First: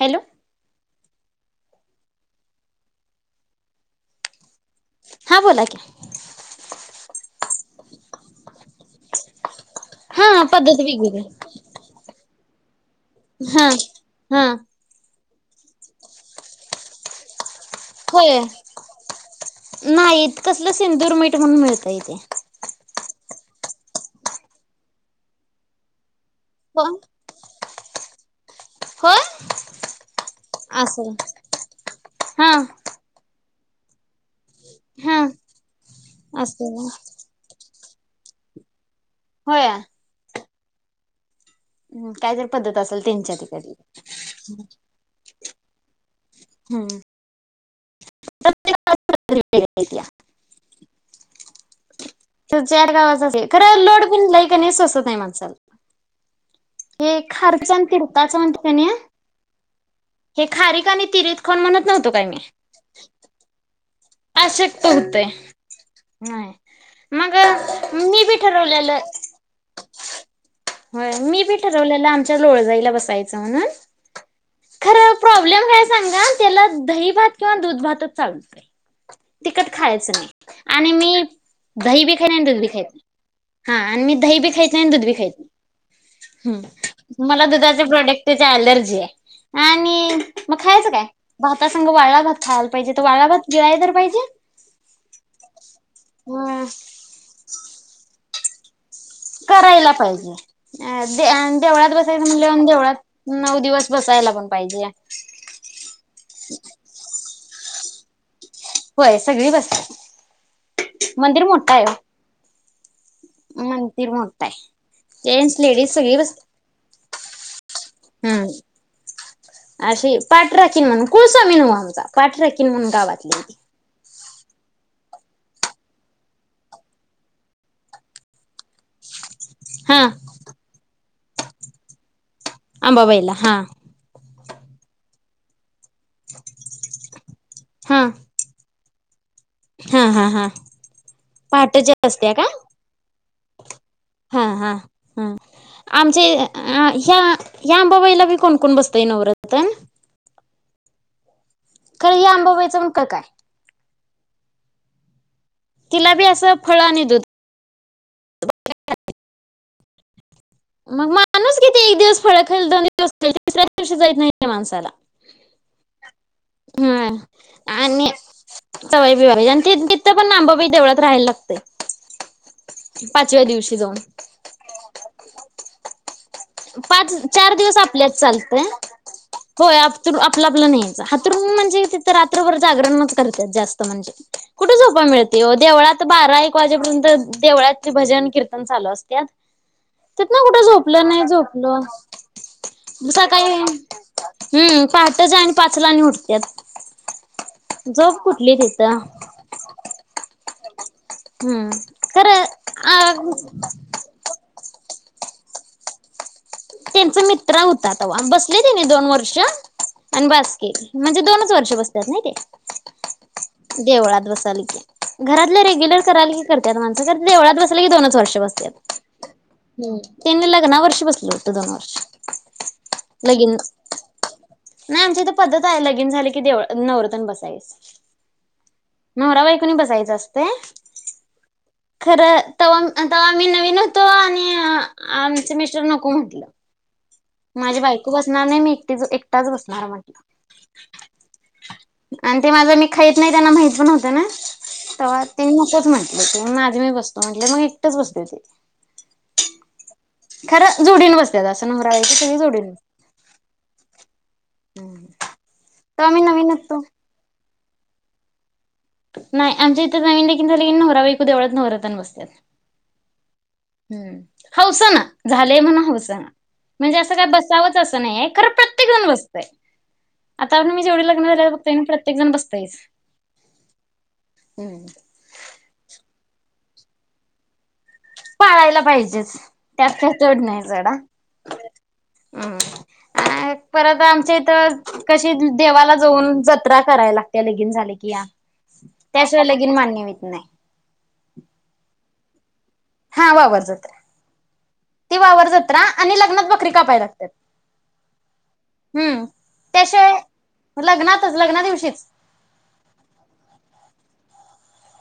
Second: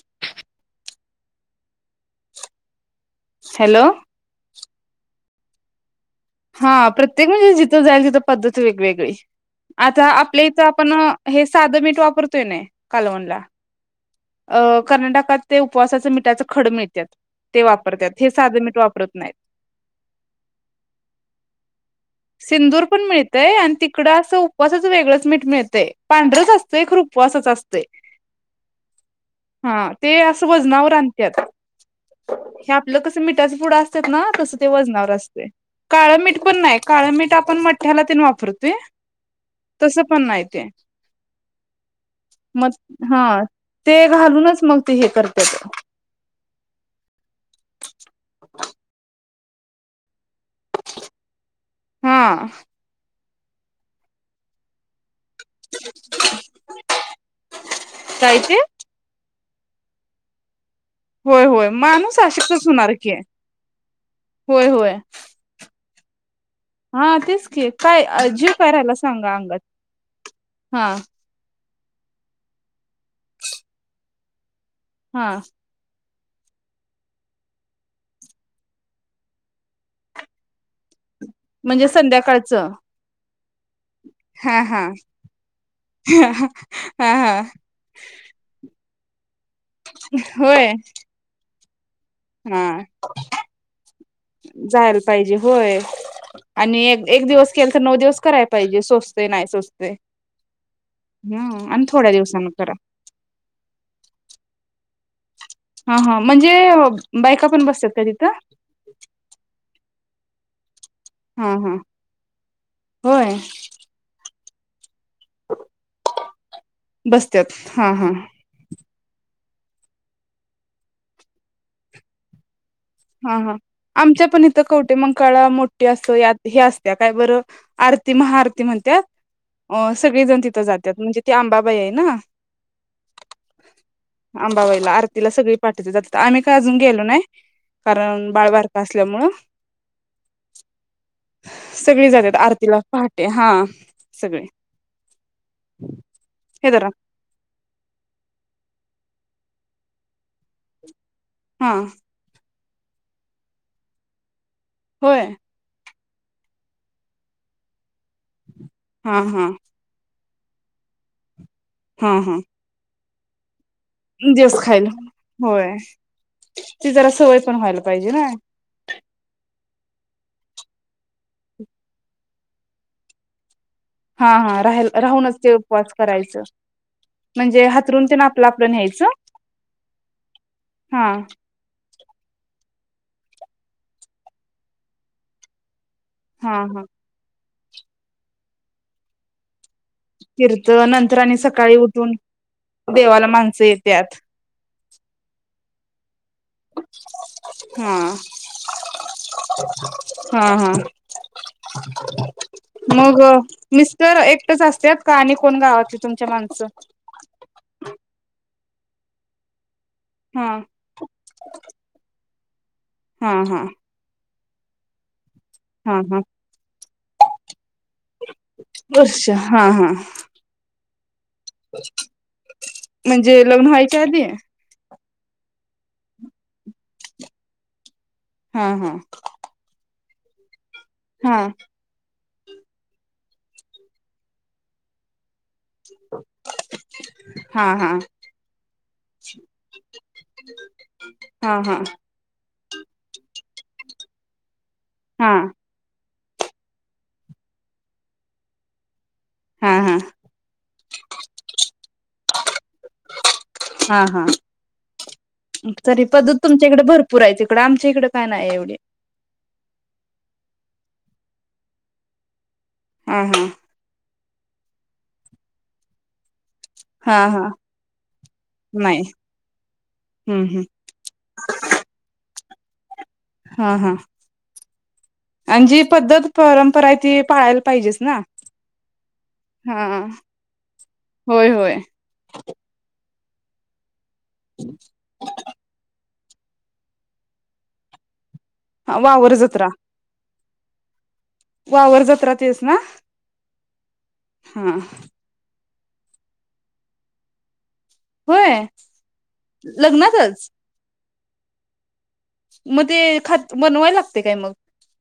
Hello hello हा बोला की हा प्रत्येक म्हणजे जिथं जाईल तिथं पद्धत वेगवेगळी आता हा आपल्या इथं पद्धत आपण वेगवेगळी हे साधं मीठ वापरतोय नाही कलवनला हा हा अ कर्नाटकात ते उपवासाचं मिठाचं खड मिळतात ते वापरतात हे होय. साधं मीठ वापरत नाहीत नाही कसलं सिंदूर मीठ म्हणून मिळत इथे. सिंदूर पण मिळतय आणि तिकडं असं उपसाच वेगळंच मीठ मिळतंय. पांढरच असतंय हो खरं उपवासाचा अस तयं. होय हा ते असं वजनावर असं आणत्यात हा हे आपलं कस मि टाचं पुड असतात ना तसं ते वजनावर हा असतयं. काळं मीठ पण नाही. असं काळं मीठ आपण म ह्याला तेन वापरतोय. तस पण नाही ते - - हम् काय तरी पद्धत असलं हा तेच्या तिकडची - - ते घालूनच मग ते हे कर हम्म. [unintelligible] हा त चार गावाचे [unintelligible] खर लोड पण लई कनी सोसतय माण - - साला. हे खार्चन तिरताच काय ते? म्हणत्यात कनी. तिरीत होय. खाऊन होय. म्हणत माणूस आशक्तच होणार की. होय आशक्त होय हुतयं. नाही. हा मग तेच की काय मी अ बी जीव करायला ठरवलेलं सांगा अंगात. हा. होय मी बी ठरवलेलं आमच्या लोळजाईला बसायच म्हणुन - - खरं हा प्रॉब्लेम काय सांगा? त्याला दही भात किंवा दूध भातच चालत. तिकट खायचं नाही आणि मी - - म्हणजे दही बी खा दूध बी संध्याकाळचं खात नाही हा आणि मी दही बी हा खाइत हा नाही दूध बी खाइत हा नाही हा मला दुधाचे प्रोडक्टची ॲलर्जी हाय. होय. संग वाळा भात हा खायला पाहिजे ते वाळा भात गिळाय तर पा जायला पाहिजे होय अ आणि एक एक दिवस केल तर नऊ दिवस करायं पाहिजे सोस करायला पाहिजे हम्म आणि देवळात थोड्या बसायचं दिवसांन म्हणज करा देवळात नऊ दिवस बसायला पण पाहिजे हा हा म्हणजे बायका पण बसतात कधीतरी होय सगळी बसतात मंदिर हा मोठा हा आहे होय मंदिर मोठा काय जेंट्स लेडीज सगळी बसत्यात हा हा हम्म अशी पाटरा किन म्हणून कुळसामी नाही आमचा पाटरा कि किन मन हा हा गावातलीती आमच्या पण इथं कवटे मंकाळा मोठे असत हे असत्या काय बरं आरती महाआरती म्हणतात अ हा सगळेजण तिथं जातात म्हणजे ते आंबाबाई आहे ना अंबाबायला हा अंबाबाईला आरतीला सगळी पा आम्ही का अजून गेलो नाही हा कारण बाळबा असल्यामुळे हा हा हा पहाटच्या असत्या का ते हा सगळे हा- हा -हा आमचे हे जरा ह्या अंबाबाईला कोण कोण बसतय नवरतन. हा खर ही अंबाबाई. [unintelligible] होय तिला बी असं फळ आणि दूध. हा हा मग मा माणूस किती एक दिवस फळ खाईल दोन दिवस [unintelligible] नाही जेस माणसाला खायला होय ती हा जरा सवय पण व्हायला आणि पाहिजे ना. सवय बिवायची आणि तिथं पण अंबाबाई देवळात राहायला लागतय पाचव्या दिवशी. जाऊन. हा हा राहिल राहुनच त्यो. पोच करायचं पाच चार म्हणजे दिवस हातरून ते आपल्याच ना आपलं चालतय आपलं न्यायचं होय आपलं आपलं नाहीच हा म्हणजे रात्रभर जागरण करत जास्त म्हणजे कुठे झोपा मिळते देवाळात. आता बारा हा एक हा वाजेपर्यंत. देवळातले भजन कीर्तन चालू असत्यात. नीथन कुठ फिरतं झोपलं नंतर नाही आणि झोप. सकाळी उठून हॅलो देवाला सकाळी माणसं येत्यात. हम्मं पहाटच आणि पाच पाचला आणि उठ. त्यात हा. झोप कुठली तिथं हा हा हम्मं खरं मग आग. मिस्टर एकटेच असत्यात का आणि कोण गावातची तुमच्या माणस त्यांच मित्र होतात बसले. त्यांनी दोन वर्ष आणि हा बास्कीे म्हणजे दोनच वर्ष बसतात नाही हा हा. ते देवळात बस. इथ आल कि घरातले हा रेग्युलर हा करायला की करतात माणसं बगत देवळात बस. केले की दोनच वर्ष बसल्यात वर्ष हा हा त्यांनी लग्ना वर्ष बसल होत. म्हणजे लग्न व्हायच्या आधी नाही आमच्या इथं पद्धत आहे लगीन झाल की देवळात नवरतन बसायस. हा हा नवरा बायकोनी बसायच कणी बसायचं असतं. [unintelligible] हा खरं तव्हा तव्हा आम्ही नवीन होतो आणि आम मिस्टर नको म्हटलं. हा माझी हा बायको बसणार नाही मी एकटी एकटाच बसणार म्हटलं हा हा आणि ते माझ मी खाईत नाही त्यांना माहिती पण होत ना. त हा तीन मासच म्हण [unintelligible] [inaudible] हा हा. खरं जोडीन बसत असं नमहरायची त जोडीन बस. हा हा. हम्म. तरी पद्धत तुमच्याकडे भरपूरा यायच. पण आमच्या इकडे काय नाही एवढे. नाही आमच्या इथ नवीन लग्न झाले की नवराबाईकू देवळात नव्हऱ्याात बसतात. हां हां. हौसाना झालंय म्हणा हौसाना म्हणजे असं हा काय हा बसावंच असं नाही खरं प्रत्येक नाही जण बसतय हम्म आता हम्म आपण मी जेवढे लग्न झाले बघत प्रत्येक जण बसत तेेच हा हा अं जी पद्धत परं करायती पाळायला पाहिजे पाळायला पाहिजेच त्यात का चढ नाही झाडा होय होय हम् अ परत आम कशी देवा जाऊन जत्रा करायला लागते लगिन झाले की या हा वावर त्याशिवाय जत्रा लगिंन मान्य होत नाही वावर जत रा ते हा वावर जत्रा हा ते वावर जत्रा आणि लग्नात बकरी का पाय लागतात. होय हम्म त्याशिवाय लग्नातच लग्नातच लग्ना दिवशीच मग ते ख बनवायला लागते काय मग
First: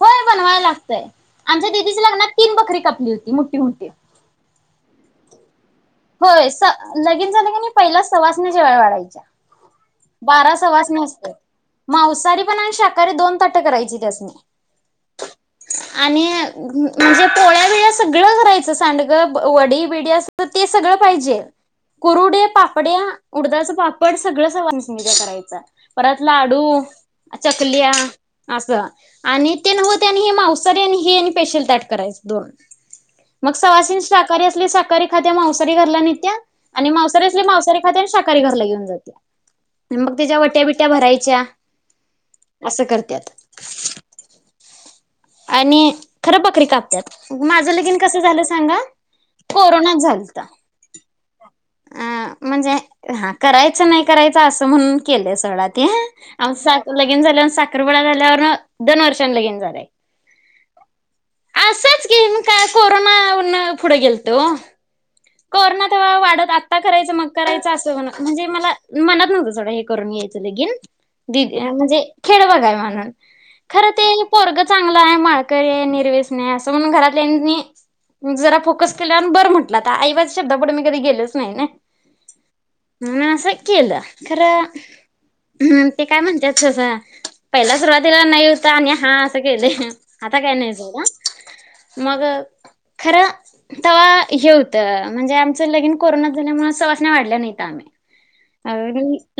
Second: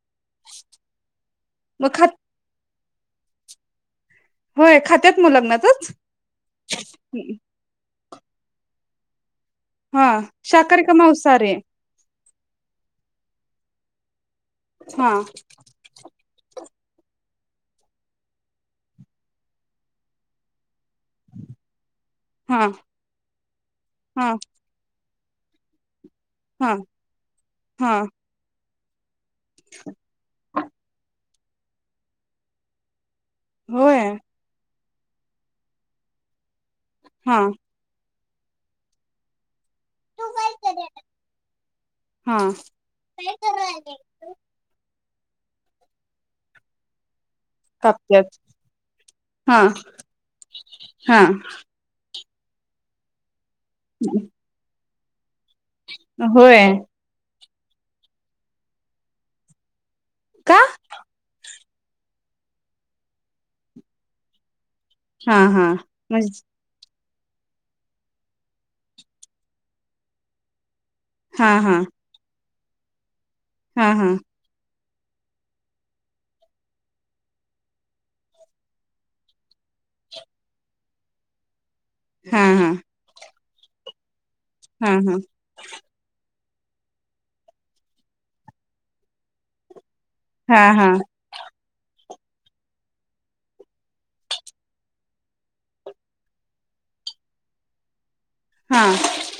होय बनवायला लागतय आमच्या मग दिदीच्या खात लग्नात तीन बकरी कप ली होती मोठी म्हठी होय खात्यात म लग्नात हो लगिंन झालं क म पहिलाच सवाष्णी याच्या वेळी वाढायच्या. हा बारा शाकाहारी का सवाष्णी नसतं मांसाहारी मांसाहारी पण आणि शाकाहारी दोन तट करायची त्यासनी. हा. आणि म्हणजे पोळ्या विळ्या सगळं करायचं सांडगं वडी बिडी अस. ते सगळं. पाहिजे कुरुडे हा पापड्या उडदाच पापड हा सगळं स. करायच. परत हा लाडू चकल्या हा असं. आणि ते नव्हं ते आणि हे मवसारी आणि हे आणि. स्पेशल ताट करायच दोन. मग सवासिंन होय शाकाहारी असली शाकाहारी. खात्या मावसारी घरला नित्या. आणि मावसारी हा असली मावसरी खात्या आणि शाकाहारी. शाकाहारी घरला घेऊन जात्या. मग त्याच्या वट्या बिट्या भरायच्या हा असं करत्यात. आणि खरं बकरी कापत्यात. माझं लगीन कसं कापत्यात झालं सांगा, हा कोरोनात झालत. हा अ म्हणजे हा. करायचं नाही करायचं असं म्हणून. केलच. होय आमचं--लगीन झाल्यावर साखरपुडा झाल्यावर दोन वर्षां लगीन झालंय. का. असंच की मग काय, कोरोना मूळ फुढ गेलत ओ. हा, हा, म्हणजे. करायच मग करायचं अस म्हणजे, मला मनात नव्हतं सोडा हे करून घ्यायचं लगीन. हा [unintelligible] हा म्हणजे खेड गाव. का [unintelligible] हा खर हा ते पोरग. चांगल हाय, माळकरी हाय, निरवेसनी हाय, असं म्हणून घरातल्या जरा फोकस केल्यावर बरं म्हटलं आता आईबाच्या शब्दापुढ मी कधी गेलोच नाही. नाही ना. हा, हा. म्हणून असं केलं. खरं हा हा ते काय म्हणत्यात. अच्छा पहिला सुरुवातीला नाही होत, आणि हा असं केल. आता काय हा हा नाहीसोडा मग खरं तेव्हा हे होतं, म्हणजे आमचं लगीन कोरोना झाल्यामुळे सवासना वाढल्या नाही ता आम्ही अ हा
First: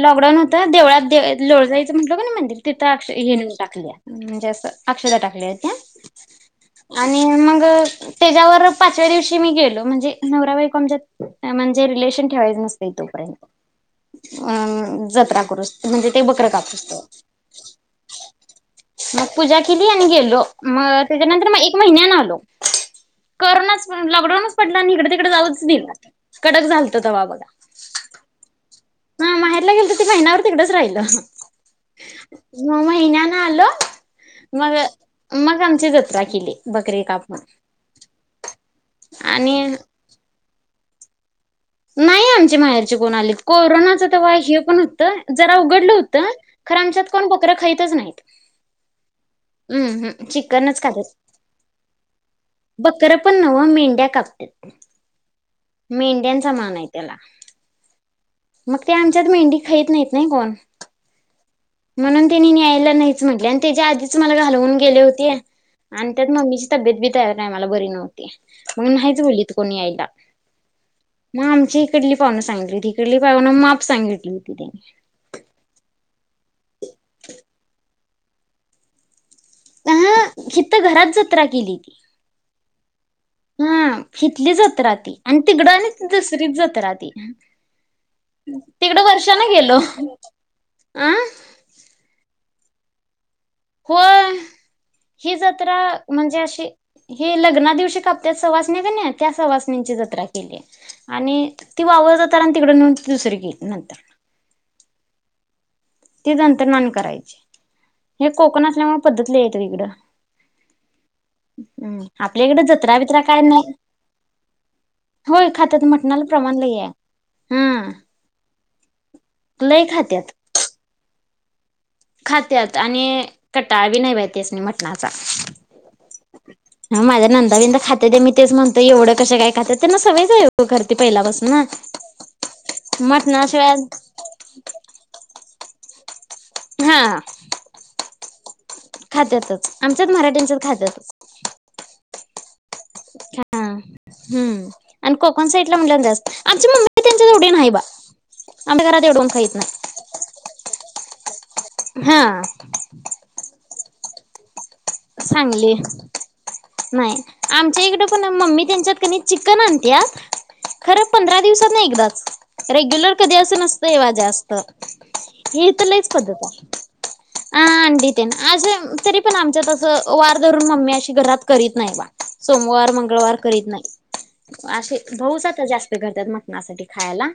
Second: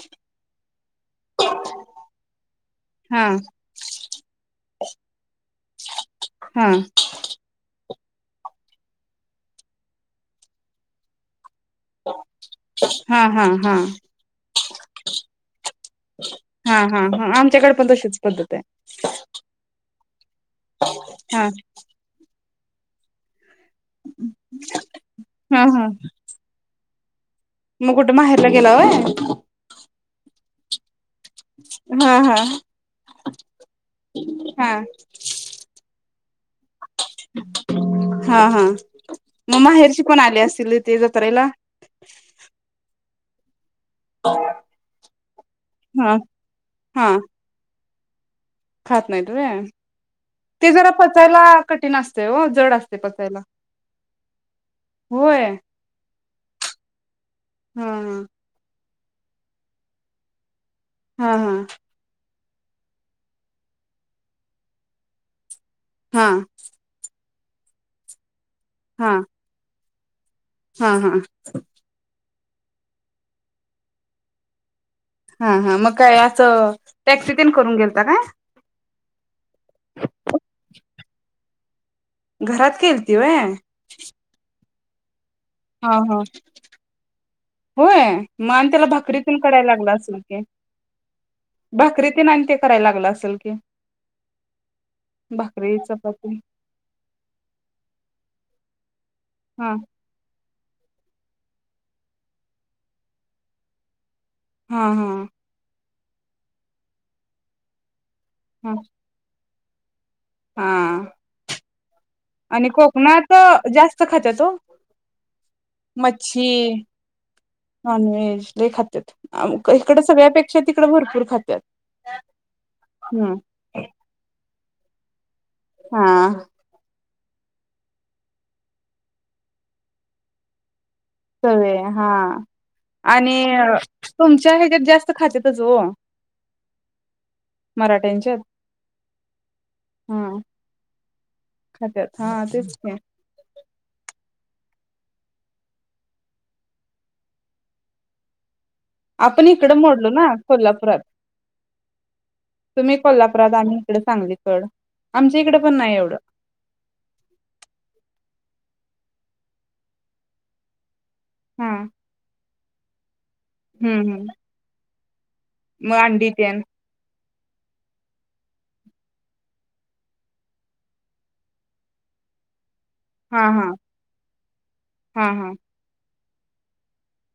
लॉकडाऊन होता देवळात लोळ जाईचं म्हटल, का ना मंदिर तिथं अ हा हे नऊन टाकल्या म्हणजे अस अक्षता टाकलेत. हा हा आणि मग त्याच्यावर पाचव्या दिवशी मी गेलो म्हणजे, नवराबाईकमच्यात म्हणजे रिलेशन ठेवायचं नसत तोपर्यंत हा हा जत्रा करू म्हणजे ते बकर कापू असत हा हा आमच्याकडे पण तशीच पद्धत आहे मग पूजा केली आणि गेलो. मग हा त्याच्यानंतर मग एक महिन्यान आलो. कोरोनाच प लॉकडाऊनच पडला आणि इडे तिकडे जाऊच दिल कडक झालतो त वा बघा मगुड म हे गेला होय. महिनाभर तिकडच राहिलं हा हा म महिन्यान आलो हा मग मग आमची जत्रा केली. बकरी काप मण हा हा आणि मग माहेरची पण आली असतील ते जत्रेला नाही आमचे माहेरचे कोण आले को कोरोनाच ते वा पण होत जरा उघडलं हा होतं खर हा आमच्यात कोण बकरं खाईतच नाही खात नाही वय, हम् ते चिकनच जरा खातात पचायला कठीण असते हो जड असते बकरं पण पचायला नव्ह मेंढ्या कापतात होय मेंढ्यांचा मान आहे त्याला हम्म हम् मग ते आमच्यात मेंढी खाईत नाहीत नाही कोण हा हां म्हणून त्यांनी न्यायला नाहीच म्हटले आणि त्याच्या आधीच मला घालवून गेले होते आणि त्या हा मम्मीची तब्येत बि त्या टायमाला बरी नव्हती. मग हा नाहीच बोलली त कोणी यायला. हा हा पाहुणं सांगली होती ईकडली पाहून माप सांगितली होती त्यानी हा हा म काय च टॅक्सी तिन करून गेल तासा का? अहं हितं त घरात जत्रा केलीती. घरात केलती व्हय त्रा ती आणि तिकडं हा आणि हा दुसरीच जात राधी होय मग आणि त्याला तिकडं भाकरी तेन वर्षाने करायला गेलो लागला असेल की अं- - कराय लागलं असेल. की हो ही जत्रा भाकरी चपाती म्हणजे अशी ह लग्ना दिवशी का त्यात सहवास नाही नाहीत त्या हा सवासनींची जत्रा केली. आणि ती वावरतात आणि तिकड नेऊन दुसरी केली नंतर हा हा तेच अंतर्मान करायचे. हे कोकण हा असल्यामुळे पद्धती लै आहे ईकड हा आपल्या इकडे आणि जत्रा बित्रा कोकणात काय नाही जास्त खातात हो होय खात्यात मटणाला मच्छी, प्रमाण लय आहे नॉन हम्म व्हेज हे खातात लय इकड खात्यात सगळ्यापेक्षा तिकड भरपूर खात्यात खात्यात आणि हम्म कटाळ बी नाही त्यास्नी नाही मट नाचा. हा माझ्या नंदािंद खातेेत मी तेच म्हणतो एवढं कश काय खात्यात त्यांना सवय झाली कर- सव हा आणि मटणाशिवाय तुमच्या ह्याच्यात जास्त खाचेतच हो. हा मराठ्यांच्यात खात्यातच आमच्याच हा मराठ्यांच्याच खात्यातच. खात्यात हा तेच मेन. हम् आणि कोकण साईडला म्हण जास्त आमची मम्मी त्यांच्यावढेन आहे बा. आमच्या घरात एवढं कोण आपण खाईत इकडं नाही मोडलो ना कोल्हापुरात हा तुम्ही कोल्हापुरात आण- तिकडे चांगली कड- चांगली नाही आमच्या इकडे कोणा- मम्मी त्यांच्याकडे चिकन आणत्या खरंच. पंधरा दिवसात हा नाही एकदाच रेग्युलर कधी अस नसत हम्म एव्हा हम्म जास्त- ह तर ल मग एकच अंडी पद्धत तेन आहे- ह अंडिते तरी पण आमच्यात- वार धरून म् अशी घरात करीत नाही सोमवार- मंगळवार हा करीत हा नाही असे हा भाऊच हा आता जास्त करतात मग- आ साठी खायला-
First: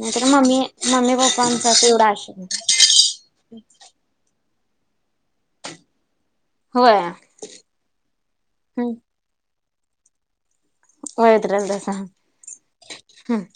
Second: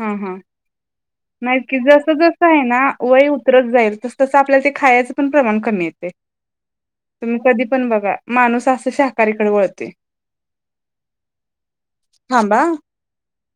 हा हा मम्मी मम्मी पप्पांचा नाहीकीि जस तेवढा जस आहे आशीर्वाद ना वय उतरत जाईल तस तस आपल्या ते- खायचं पण प्रमाण कमी येते. होय. तुम्ही कधी पण बघा माणूस अस शाकाहारीकडे वळत- ते होत राल दसा थांबा हम्